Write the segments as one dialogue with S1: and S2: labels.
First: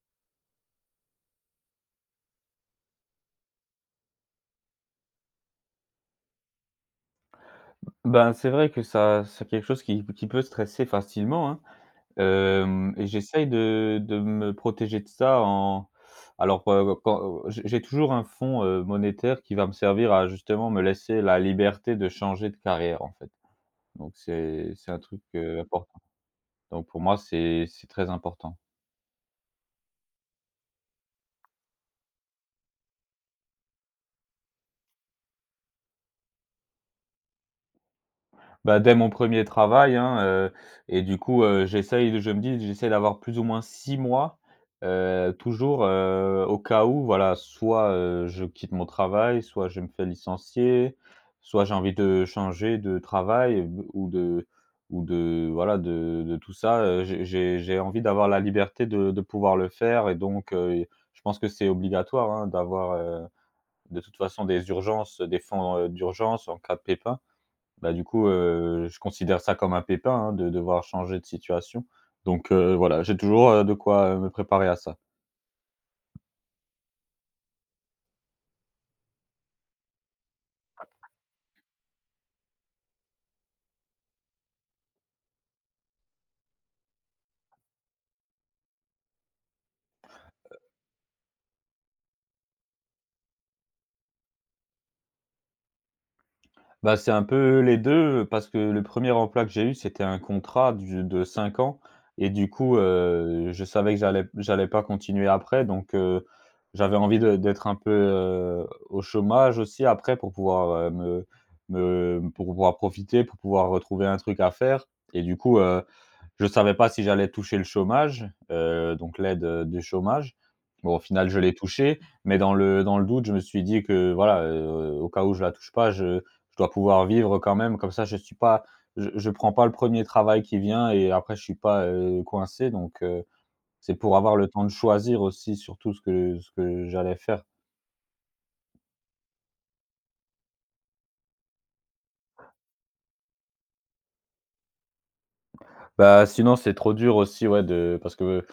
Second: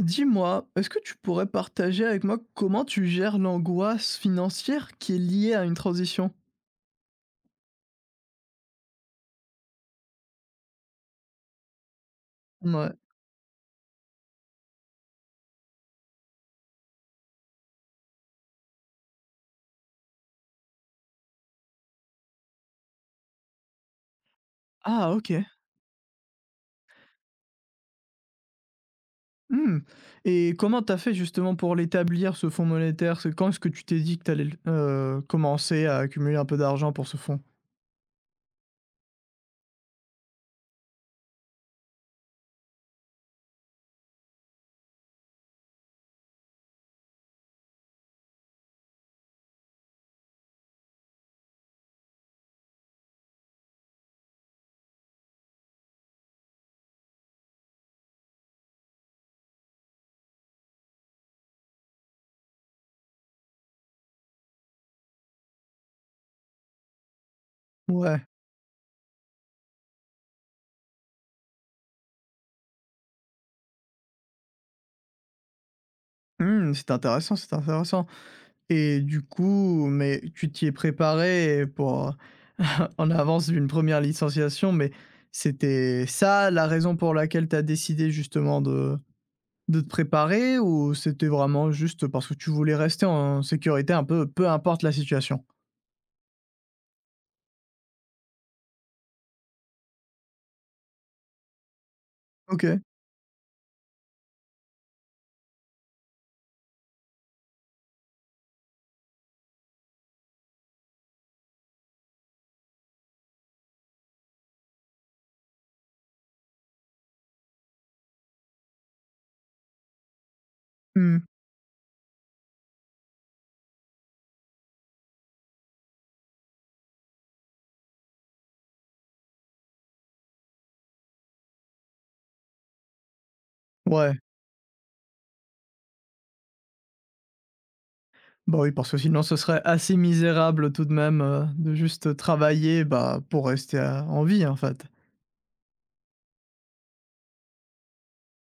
S1: Dis-moi, est-ce que tu pourrais partager avec moi comment tu gères l'angoisse financière qui est liée à une transition?
S2: Ben, c'est vrai que ça c'est quelque chose qui peut stresser facilement, hein. hem
S1: Mouais.
S2: Et j'essaye de me protéger de ça en alors, quand j'ai toujours un fonds, monétaire qui va me servir à justement me laisser la liberté de changer de carrière, en fait. Donc c'est un
S1: Ah
S2: truc,
S1: OK.
S2: important. Donc pour moi, c'est très important.
S1: Mmh, et comment t'as fait justement pour l'établir ce fonds monétaire? C'est quand est-ce que tu t'es dit que t'allais allais l commencer à accumuler un peu d'argent pour ce fonds?
S2: Bah, dès mon premier travail, hein, et du coup, j'essaye je me dis: «J'essaie d'avoir plus ou moins 6 mois», toujours, au cas où, voilà, soit, je quitte mon travail, soit je me fais licencier, soit j'ai envie de changer de travail b ou de voilà, de tout ça, j'ai envie d'avoir la liberté de pouvoir le faire. Et donc je pense que c'est obligatoire, hein, d'avoir, de toute façon des urgences, des fonds, d'urgence en cas de pépin. Bah, du
S1: Ouais.
S2: coup, je considère ça comme un pépin, hein, de devoir changer de situation. Donc voilà, j'ai toujours, de quoi, me préparer à ça.
S1: Mmh, c'est intéressant, c'est intéressant, et du coup mais tu t'y es préparé pour, en avance d'une première licenciation, mais c'était ça la raison pour laquelle tu as décidé justement de te préparer? Ou c'était vraiment juste parce que tu voulais rester en sécurité un peu, peu importe la situation?
S2: Bah, c'est un peu les deux, parce que le premier er emploi que j'ai eu, c'était un contrat du de 5 ans et du coup,
S1: OK.
S2: je savais que j'allais pas continuer après. Donc j'avais envie de d'être un peu, au chômage aussi après pour pouvoir, me me pour pouvoir profiter, pour pouvoir retrouver un truc à faire. Et du coup, je savais pas si j'allais toucher le chômage, donc l'aide, du chômage. Bon, au
S1: Mmh.
S2: final, je l'ai touché, mais dans le doute, je me suis dit que voilà, au cas où je la touche pas, je dois pouvoir vivre quand même, comme ça je suis pas, je prends pas le premier travail qui vient. Et après je suis pas, coincé, donc c'est pour
S1: Ouais.
S2: avoir le temps de choisir aussi surtout ce que j'allais faire.
S1: Bah, oui, parce que sinon ce serait assez misérable tout de même, de juste travailler, bah, pour rester à en vie, en fait.
S2: Bah, sinon c'est trop dur aussi, ouais, de parce que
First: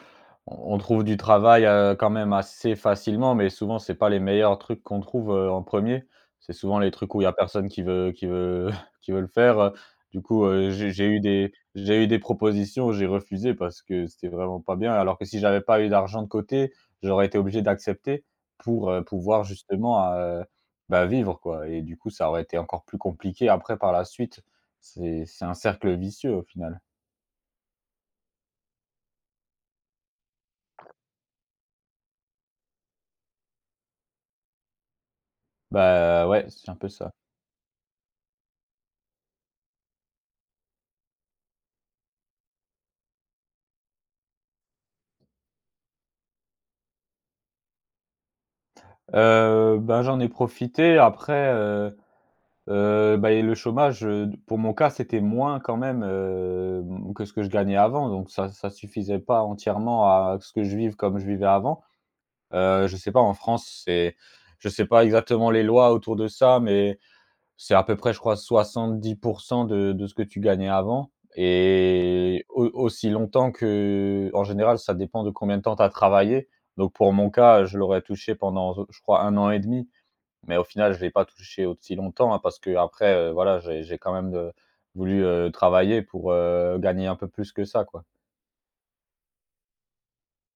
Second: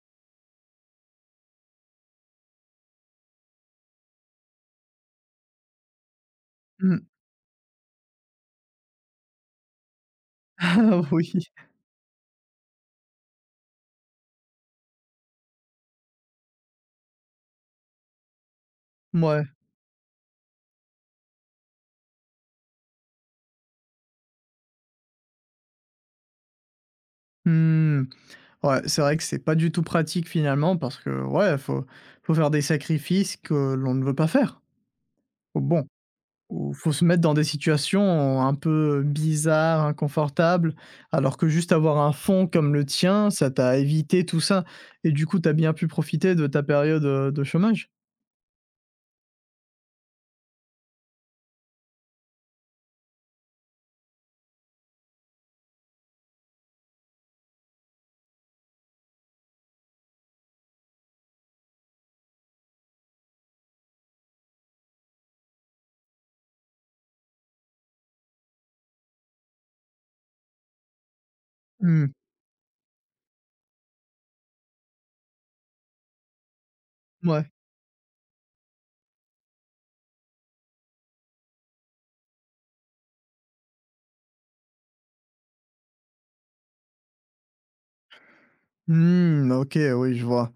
S2: on trouve du travail, quand même assez facilement, mais souvent c'est pas les meilleurs trucs qu'on trouve, en premier. C'est souvent les
S1: Mmh.
S2: trucs où il y a personne qui veut qui veut le faire. Du coup,
S1: Ah oui.
S2: j'ai eu des propositions, j'ai refusé parce que c'était vraiment pas bien. Alors que si j'avais pas eu d'argent de côté, j'aurais été obligé d'accepter pour, pouvoir
S1: Ouais.
S2: justement, bah, vivre quoi. Et du coup, ça aurait été encore plus compliqué après par la suite. C'est un cercle vicieux au final.
S1: Mmh. Ouais, c'est vrai que c'est pas du tout pratique finalement parce que, ouais, faut faire des sacrifices que l'on ne veut pas faire. Bon.
S2: Bah, ouais, c'est
S1: Ou
S2: un peu
S1: faut se
S2: ça.
S1: mettre dans des situations un peu bizarres, inconfortables, alors que juste avoir un fond comme le tien, ça t'a évité tout ça, et du coup, t'as bien pu profiter de ta période, de chômage?
S2: Bah, j'en ai profité après, bah. Et le chômage, pour mon cas, c'était moins quand même, que ce que je gagnais avant, donc ça suffisait pas entièrement à ce que je vive comme je vivais avant. Je sais pas, en France, c'est je sais pas exactement les lois autour de ça, mais c'est à peu près, je crois, 70 de ce que tu gagnais avant,
S1: Mmh,
S2: et au aussi longtemps que, en général, ça dépend de combien de temps tu as travaillé. Donc pour mon
S1: ouais.
S2: cas, je l'aurais touché pendant, je crois, un an et demi. Mais au final, je l'ai pas touché aussi longtemps, hein, parce qu'après, voilà, j'ai quand même, voulu, travailler pour, gagner un peu plus que ça, quoi.
S1: Mmh, OK, oui, je vois.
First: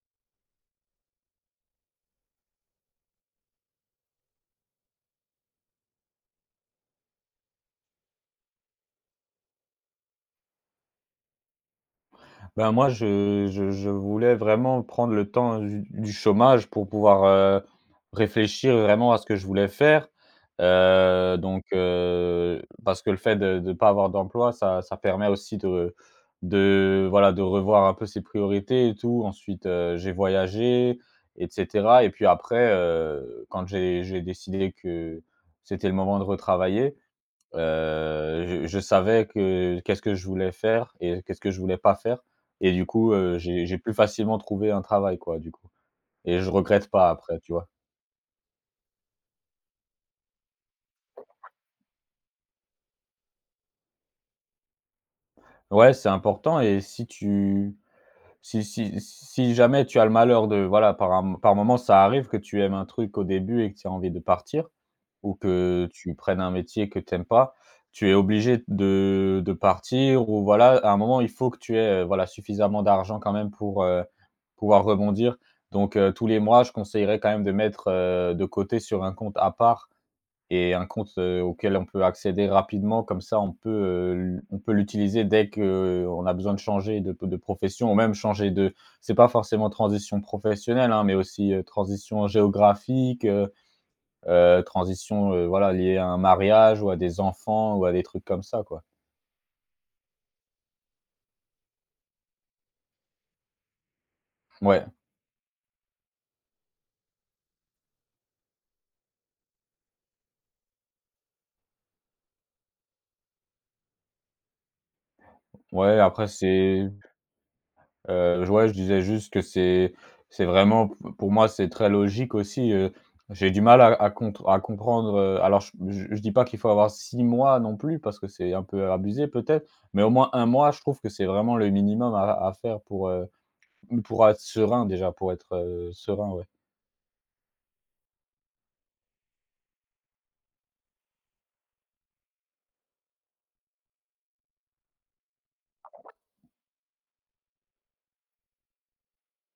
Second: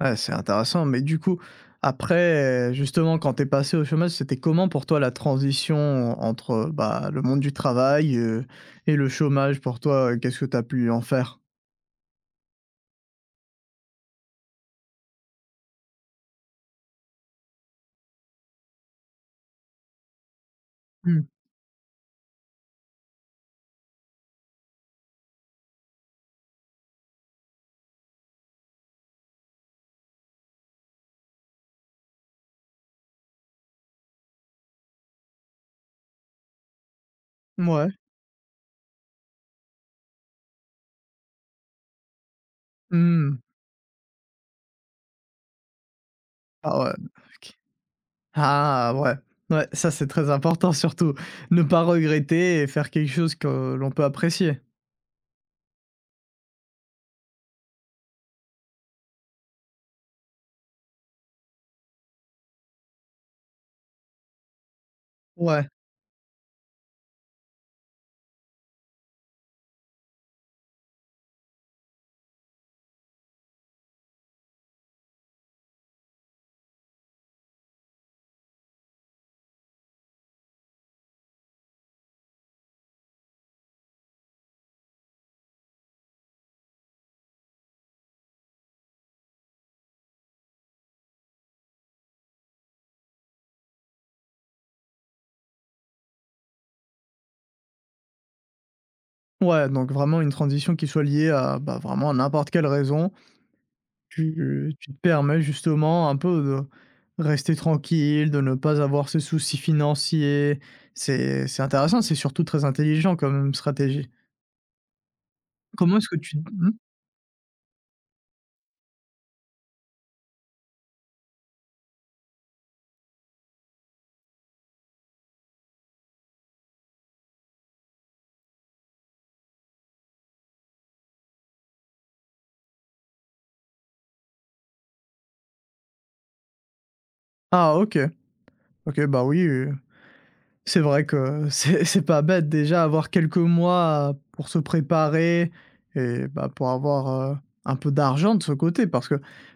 S1: Ouais, c'est intéressant, mais du coup, après, justement, quand t'es passé au chômage, c'était comment pour toi la transition entre, bah, le monde du travail, et le chômage pour toi? Qu'est-ce que t'as pu en faire?
S2: Ben, moi, je voulais vraiment prendre le temps du chômage pour pouvoir, réfléchir vraiment à ce que je voulais faire.
S1: Mmh,
S2: Donc parce que le fait de pas avoir d'emploi, ça permet aussi de voilà, de revoir un peu ses priorités et tout. Ensuite, j'ai voyagé et cetera, et puis après, quand j'ai décidé que c'était le moment de retravailler,
S1: mouais.
S2: Je savais que qu'est-ce que je voulais faire et qu'est-ce que je voulais pas faire. Et du coup,
S1: Mmh.
S2: j'ai plus facilement trouvé un travail, quoi, du coup, et je
S1: Ah
S2: regrette
S1: ouais,
S2: pas après, tu
S1: OK.
S2: vois?
S1: Ah ouais, ouais, ça c'est très important surtout. Ne pas regretter et faire quelque chose que l'on peut apprécier.
S2: Ouais, c'est important. Et si tu, si si jamais tu as le malheur de voilà, par moment, ça arrive que tu aimes un truc au début et que tu as envie de partir, ou
S1: Ouais,
S2: que tu prennes un métier que tu aimes pas, tu es obligé de partir, ou voilà, à un moment, il faut que tu aies, voilà, suffisamment d'argent quand même pour, pouvoir rebondir. Donc tous les mois, je conseillerais quand même de mettre, de côté sur un compte à part et un compte, auquel on peut accéder rapidement, comme ça on peut l'utiliser dès qu'on a besoin de changer de profession, ou même changer de c'est pas forcément transition professionnelle, hein, mais aussi, transition géographique, transition, voilà, liée à un mariage ou à des enfants ou à des trucs comme ça, quoi.
S1: ouais, donc vraiment une transition qui soit liée à, bah, vraiment à n'importe quelle raison. Tu
S2: Ouais,
S1: tu te permets justement un peu de rester tranquille, de ne pas avoir ce souci financier. C'est intéressant, c'est surtout très intelligent comme stratégie. Comment
S2: ouais,
S1: est-ce que
S2: après
S1: tu mmh?
S2: c'est ouais, je disais juste que c'est vraiment, p pour moi, c'est très logique aussi. J'ai du mal à comprendre, alors je dis pas qu'il faut avoir 6 mois non plus parce que c'est un peu abusé peut-être, mais au moins un mois, je trouve que c'est vraiment le minimum à faire pour être serein déjà, pour être, serein, ouais.
S1: Ah OK. OK, bah oui. C'est vrai que c'est c'est pas bête déjà avoir quelques mois pour se préparer et bah, pour avoir, heu, un peu d'argent de ce côté parce que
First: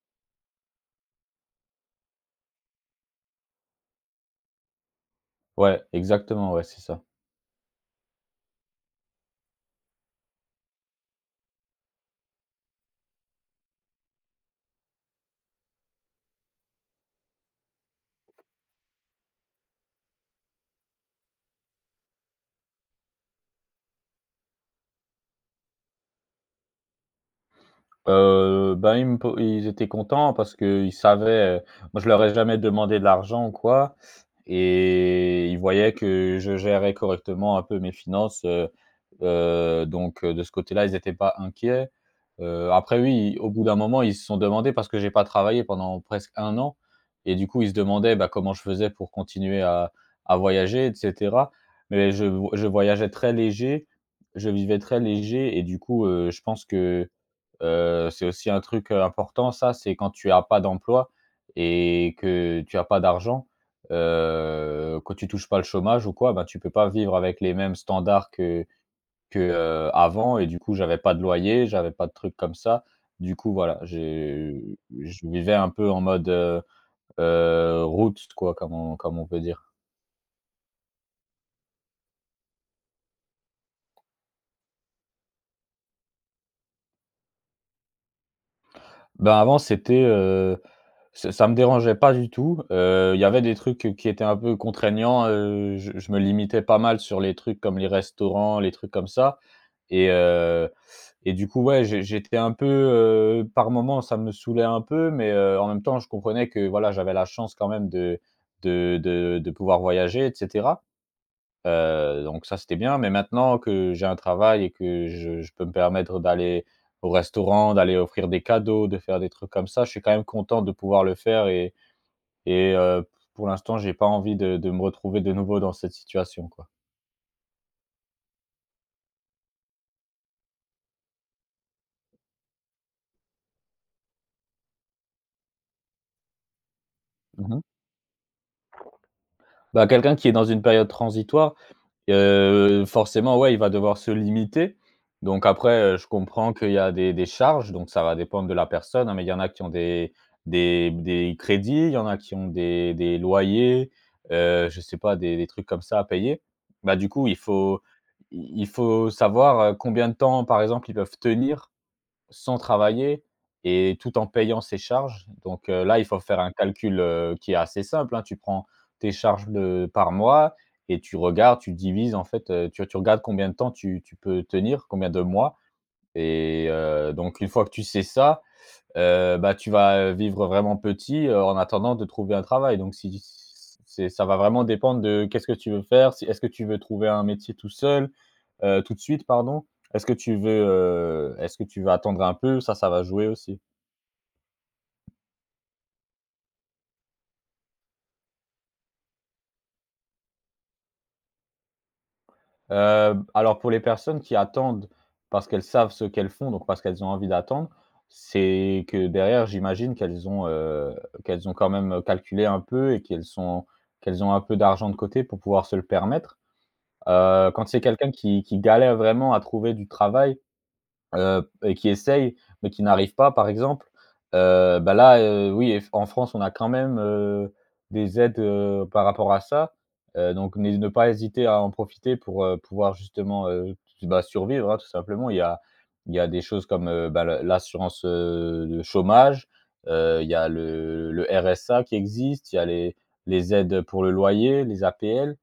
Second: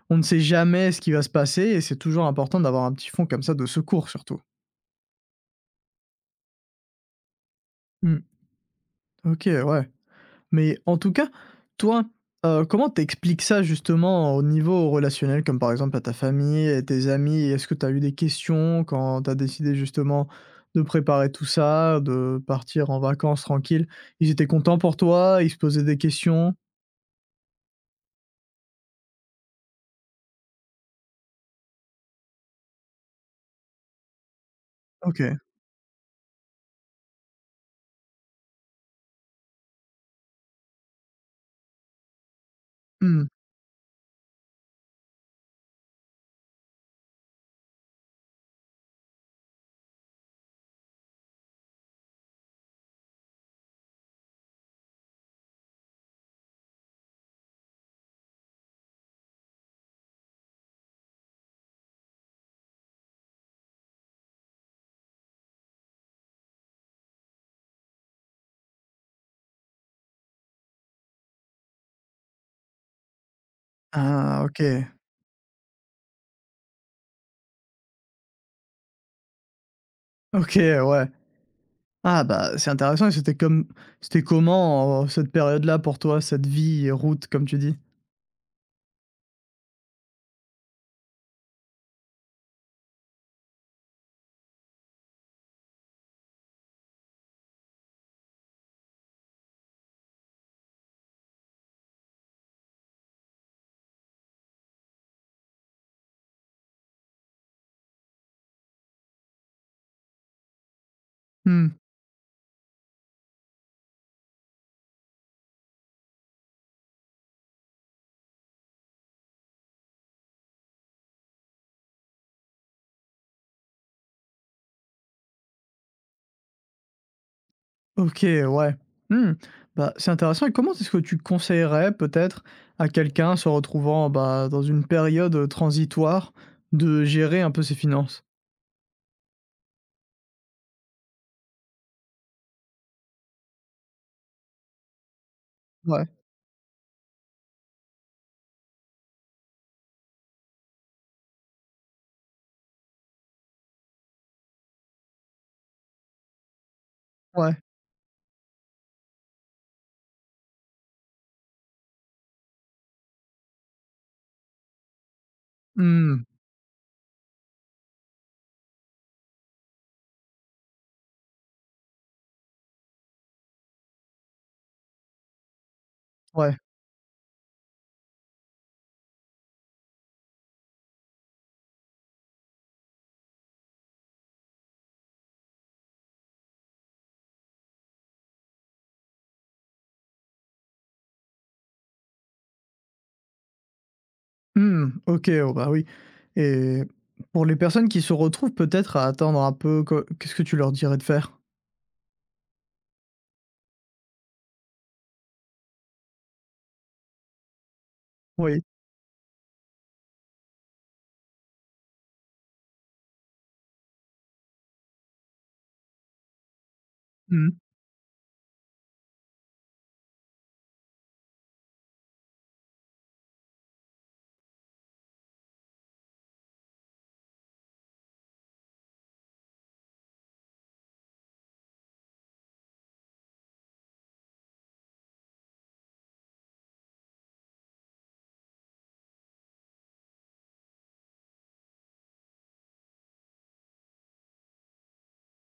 S1: on ne sait jamais ce qui va se passer et c'est toujours important d'avoir un petit fonds comme ça de secours surtout.
S2: Ouais, exactement, ouais, c'est ça.
S1: Mmh, OK, ouais. Mais en tout cas, toi, comment t'expliques ça justement au niveau relationnel? Comme par exemple à ta famille, à tes amis? Est-ce que t'as eu des questions quand t'as décidé justement de préparer tout ça, de partir en vacances tranquille? Ils étaient contents pour toi? Ils se posaient des questions?
S2: Bah, ils me po ils étaient contents parce qu'ils savaient, moi je leur ai jamais demandé de l'argent ou quoi,
S1: OK.
S2: et ils voyaient que je gérais correctement un peu mes finances, donc de ce côté-là, ils n'étaient pas inquiets. Après
S1: Mmh.
S2: oui, au bout d'un moment, ils se sont demandés, parce que j'ai pas travaillé pendant presque un an, et du coup, ils se demandaient, bah, comment je faisais pour continuer à voyager, et cetera. Mais je voyageais très léger, je vivais très léger, et du coup, je pense que, c'est aussi un truc, important ça, c'est quand tu as pas d'emploi et que tu as pas d'argent, quand tu touches pas le chômage ou quoi, ben tu peux pas vivre avec les mêmes standards que, avant, et du coup, j'avais pas de loyer, j'avais pas de trucs comme ça. Du coup, voilà,
S1: Ah OK.
S2: j'ai je vivais un peu en mode, roots quoi, comme on peut dire.
S1: OK, ouais. Ah bah, c'est intéressant, et c'était comment, cette période-là pour toi, cette vie, route comme tu dis?
S2: Ben, avant, c'était, ça me dérangeait pas du tout, il y avait des trucs qui étaient un peu contraignants, je, me limitais pas mal sur les trucs comme les restaurants, les trucs comme ça, et heu et du coup, ouais, j'étais un peu, par moments, ça me saoulait un peu, mais en même temps, je comprenais que, voilà, j'avais la chance quand même de pouvoir voyager, etc.
S1: Mmh.
S2: Donc ça, c'était bien, mais maintenant que j'ai un travail et que je peux me permettre d'aller au restaurant, d'aller offrir des cadeaux, de faire des trucs comme ça, je suis quand même content de pouvoir le faire. Et pour l'instant, j'ai pas envie de me retrouver de nouveau dans cette situation, quoi.
S1: OK, ouais. Mmh. Bah, c'est intéressant, et comment est-ce que tu conseillerais peut-être à quelqu'un se retrouvant, bah, dans une période, transitoire, de gérer un peu
S2: Mmh.
S1: ses finances?
S2: Bah, quelqu'un qui est dans une période transitoire, forcément, ouais, il va devoir se limiter. Donc après, je
S1: Ouais,
S2: comprends qu'il y a des charges, donc ça va dépendre de la personne, hein, mais il y en a qui ont des crédits, il y en a qui ont des loyers, je sais pas, des trucs comme ça à payer. Bah, du coup,
S1: ouais.
S2: il faut savoir, combien de temps, par exemple, ils peuvent tenir sans travailler, et tout en payant ses charges. Donc, là, il faut
S1: Mmh,
S2: faire un calcul, qui est assez simple, hein. Tu prends tes charges de par mois et tu regardes, tu divises en fait, tu regardes combien de temps tu peux tenir, combien de mois.
S1: ouais.
S2: Et donc une fois que tu sais ça, bah, tu vas, vivre vraiment petit, en attendant de trouver un travail. Donc si c'est ça va vraiment dépendre de: qu'est-ce que tu veux faire? Si Est-ce que tu veux trouver un métier tout seul, tout de suite, pardon? Est-ce que tu veux, est-ce que tu veux attendre un peu? Ça va jouer aussi.
S1: Mmh, OK, oh, bah, oui, et pour les personnes qui se retrouvent peut-être à attendre un peu, que qu'est-ce que tu leur dirais de faire?
S2: Alors pour les personnes qui attendent parce qu'elles savent ce qu'elles font, donc parce qu'elles ont envie d'attendre,
S1: Oui.
S2: c'est que derrière, j'imagine qu'elles ont, quand même calculé un peu, et qu'elles sont, qu'elles ont un peu d'argent de côté pour pouvoir se le permettre.
S1: Mmh.
S2: Quand c'est quelqu'un qui galère vraiment à trouver du travail, et qui essaye, mais qui n'arrive pas par exemple, oui eff en France on a quand même, des aides, par rapport à ça, donc n'hé ne pas hésiter à en profiter pour, pouvoir justement, survivre, hein, tout simplement. Il y a des choses comme, le l'assurance, de chômage, il y a le RSA qui existe, il y a les aides pour le loyer, les APL.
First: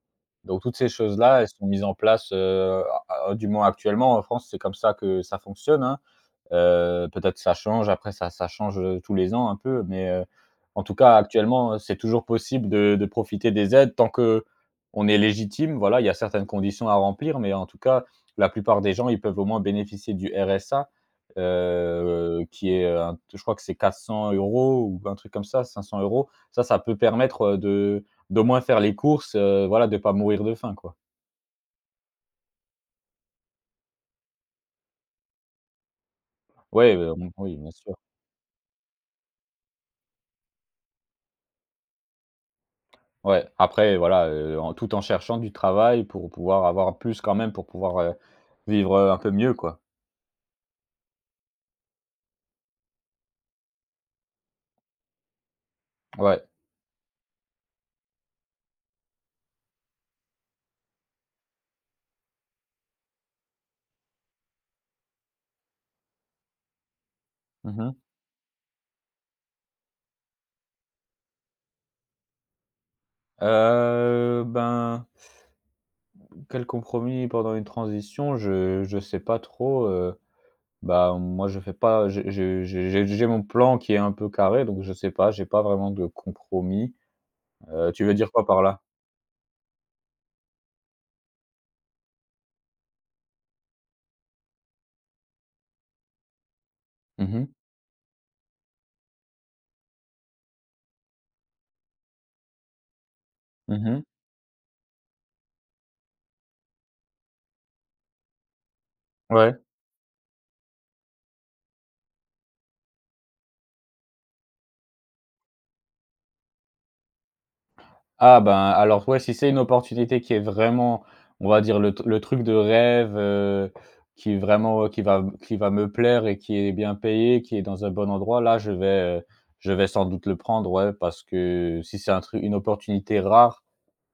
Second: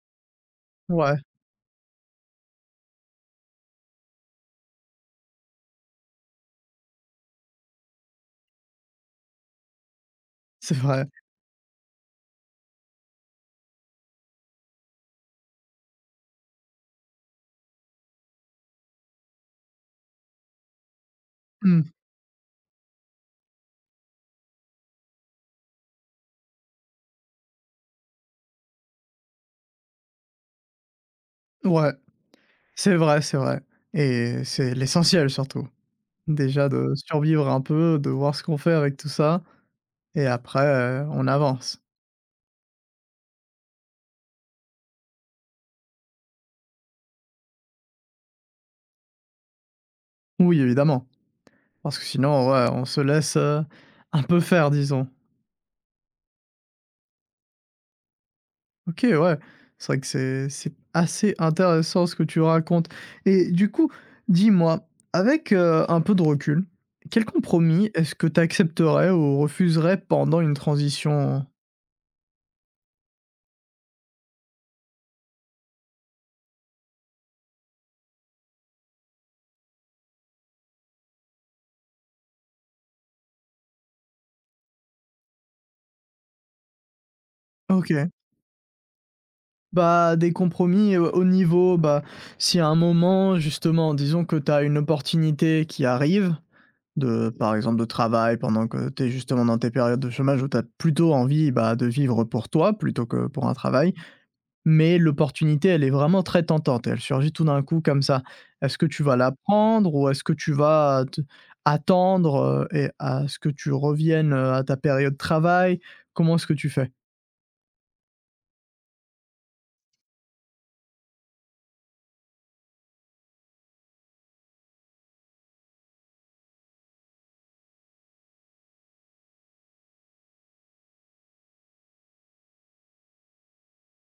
S2: Donc toutes ces
S1: Ouais,
S2: choses-là, elles sont mises en place, a a du moins actuellement en France, c'est comme ça que ça fonctionne, hein. Peut-être ça change, après ça change, tous les ans un peu, mais,
S1: c'est
S2: en tout
S1: vrai.
S2: cas actuellement, c'est toujours possible de profiter des aides tant que on est légitime. Voilà, il y a certaines conditions à remplir, mais en tout cas, la plupart des gens, ils peuvent au moins bénéficier du RSA,
S1: Mmh.
S2: qui est, un je crois que c'est 400 euros ou un truc comme ça, 500 euros. Ça, ça peut permettre, de d'au moins faire les courses, voilà, de pas mourir de faim, quoi.
S1: Ouais, c'est vrai, c'est vrai, et c'est l'essentiel surtout. Déjà de
S2: Ouais,
S1: survivre
S2: oui,
S1: un
S2: bien sûr.
S1: peu, de voir ce qu'on fait avec tout ça. Et après, on avance.
S2: Ouais, après voilà, en cherchant du travail pour pouvoir avoir plus quand même pour pouvoir, vivre, un peu mieux quoi.
S1: Oui, évidemment, parce que sinon, ouais, on se laisse, un peu faire, disons.
S2: Ouais.
S1: OK, ouais, c'est vrai que c'est assez intéressant ce que tu racontes, et du coup, dis-moi, avec, un peu de recul, quel
S2: Mmh
S1: compromis
S2: mh.
S1: est-ce que tu accepterais ou refuserais pendant une transition?
S2: Ben, quel compromis pendant une transition? Je sais pas trop, moi je fais pas je je j'ai mon plan qui est un peu carré donc je sais pas, j'ai pas vraiment de compromis. Tu
S1: OK.
S2: veux dire quoi par là?
S1: Bah, des compromis, au niveau, bah, si à un moment, justement, disons que tu as une opportunité qui arrive,
S2: Mhm.
S1: de par
S2: Mhm.
S1: exemple, de travail pendant que tu es justement dans tes périodes de chômage où tu as plutôt envie, bah, de vivre pour toi plutôt que pour un travail. Mais l'opportunité, elle est vraiment très tentante et elle surgit tout d'un coup comme ça. Est-ce que tu vas la
S2: Ouais.
S1: prendre, ou est-ce que tu vas te attendre, et à ce que tu reviennes, à ta période de travail? Comment est-ce que tu fais?
S2: Ah ben, alors ouais, si c'est une opportunité qui est vraiment, on va dire le truc de rêve, qui est vraiment, qui va me plaire et qui est bien payé, qui est dans un bon endroit, là je vais sans doute le prendre, ouais, parce que si c'est un truc une opportunité rare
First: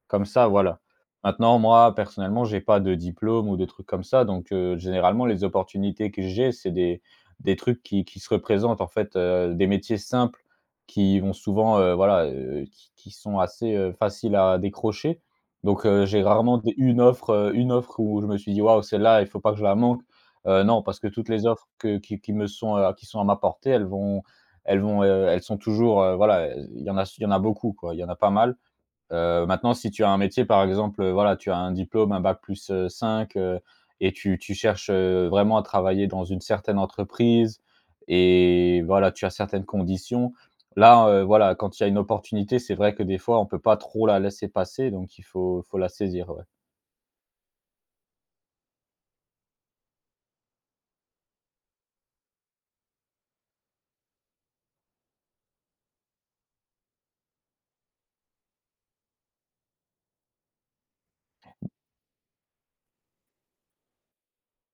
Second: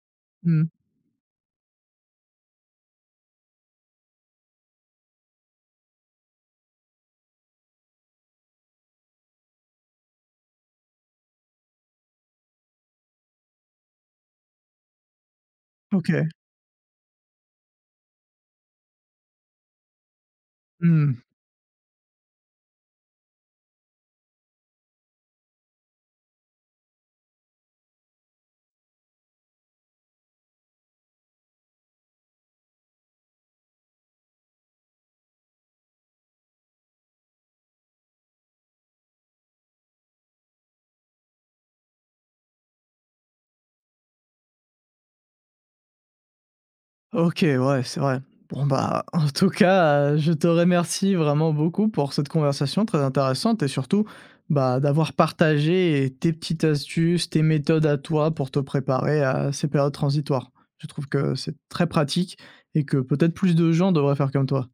S2: comme ça,
S1: Mmh.
S2: voilà. Maintenant, moi, personnellement, j'ai pas de diplôme ou de trucs comme ça, donc généralement, les opportunités que j'ai, c'est des trucs qui se représentent, en fait, des métiers simples qui vont souvent, voilà, qui sont assez, faciles à décrocher. Donc
S1: OK.
S2: j'ai rarement des une offre où je me suis dit: «Waouh, celle-là, il faut pas que je la manque». Non, parce que
S1: Mmh.
S2: toutes les offres que qui me sont, qui sont à ma portée, elles vont, elles sont toujours, voilà, il y en a beaucoup, quoi. Il y en a pas mal. Maintenant, si tu as un métier, par exemple, voilà, tu as un diplôme, un bac plus, 5, et tu cherches, vraiment à travailler dans une certaine entreprise et voilà, tu as certaines conditions. Là, voilà, quand il y a une opportunité, c'est vrai que des fois, on peut pas trop la laisser passer, donc il faut la saisir, ouais.
S1: OK, ouais, c'est vrai. Bon, bah, en tout cas, je te remercie vraiment beaucoup pour cette conversation très intéressante, et surtout, bah, d'avoir partagé, tes petites astuces, tes méthodes à toi pour te préparer à ces périodes transitoires. Je trouve que c'est très pratique et que peut-être plus de gens devraient faire comme toi.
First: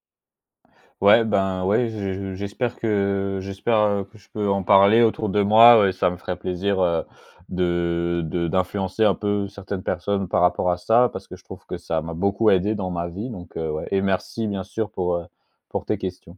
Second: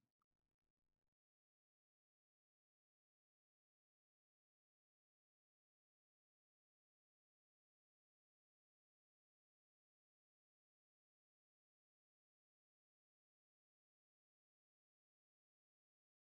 S2: Ouais, ben, ouais, je j'espère, que je peux en parler autour de moi, ouais, ça me ferait plaisir, de d'influencer un peu certaines personnes par rapport à ça, parce que je trouve que ça m'a beaucoup aidé dans ma vie donc ouais et merci bien sûr pour tes questions.